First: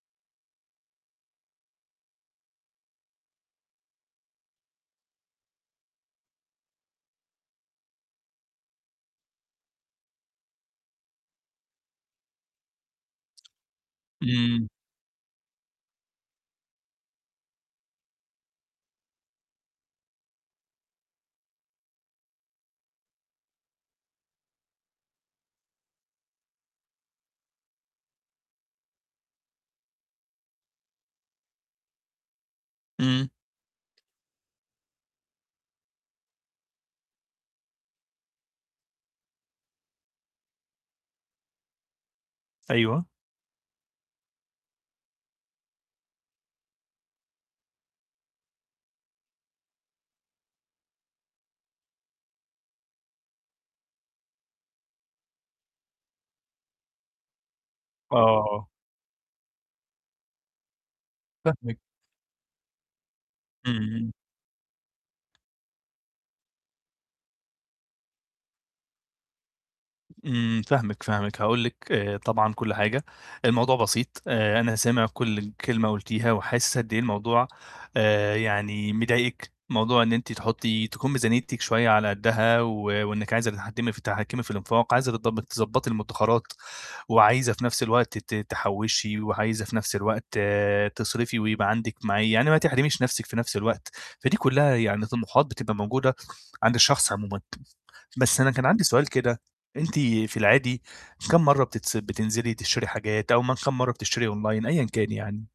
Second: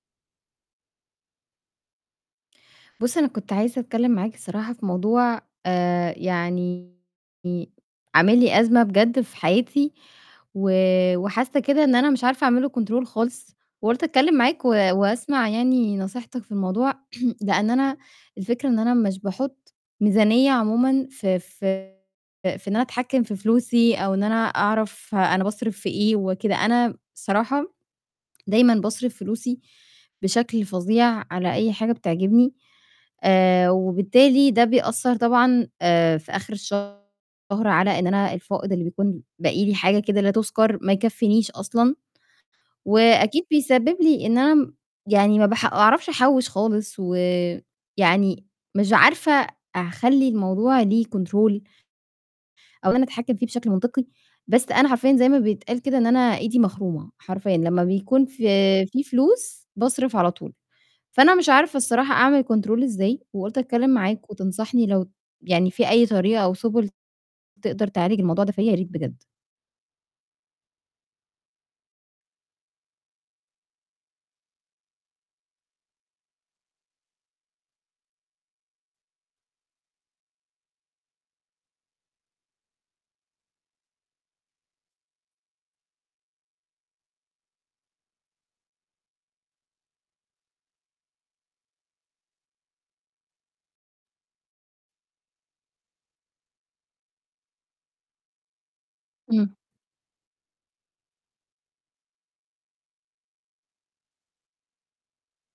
بُص، أنا كنت عايزة أتكلم معاك الصراحة في موضوع، آآ يعني عامل لي أزمة بجد في حياتي و وحاسّة كده إن أنا مش عارفة أعمل له control خالص، وقُلت أتكلم معاك و إمم. واسمع يعني نصيحتك في الموضوع، لإن أنا الفكرة إن أنا مش باحط ميزانية عمومًا في في في إن أنا أتحكّم في فلوسي أو إن أنا أعرف أنا باصرف في إيه وكده، أنا الصراحة دايمًا باصرف فلوسي بشكل فظيع على أي حاجة بتعجبني، إمم. آآ وبالتالي ده بيأثّر طبعًا آآ في آخر الشهر على إن أنا الفائض اللي بيكون باقي لي، حاجة كده لا تُذكّر، ما يكفّينيش أصلًا، أيوه. وأكيد بيسبب لي إن أنا م يعني ما بح أعرفش أحوّش خالص، ويعني مش عارفة أع خلّي الموضوع ليه control أو إن أنا أتحكم فيه بشكل منطقي، بس أنا حرفيًا زي ما بيتقال كده إن أنا إيدي مخرومة حرفيًا، لمّا بيكون ف آه. في فلوس باصرف على طول، فأنا مش عارفة فاهمِك. الصراحة أعمل control ازاي؟ وقُلت أتكلم إمم. معاك وتنصحني لو يعني في أي طريقة أو سُبل تقدر تعالج الموضوع ده فيَّ، يا ريت بجد؟ إمم، فاهمِك، فاهمِك، هاقول لِك، آآ، طبعًا كل حاجة، الموضوع بسيط، آآ، أنا سامع كل ال كلمة قُلتيها وحاسِس قد إيه الموضوع، آآ، يعني مضايقِك، موضوع إن أنتِ تحطّي تكون ميزانيتِك شوية على قدها و وإنِك عايزة تتحكمي ف تتحكمي في الإنفاق، عايزة تض تضبطي المُدخرَّات، وعايزة في نفس الوقت ت تحوّشي وعايزة في نفس الوقت تصرفي ويبقى عندِك معي يعني ما تحرميش نَفْسِك في نفس الوقت، فدي كُلّها يعني طموحات بتبقى موجودة عند الشخص عمومًا بس أنا كان عندي سؤال كده، إمم. أنتِ في العادي كام مَرّة بتص بتنزلي تشتري حاجات، أو م كام مَرّة بتشتري online أيًا كان يعني؟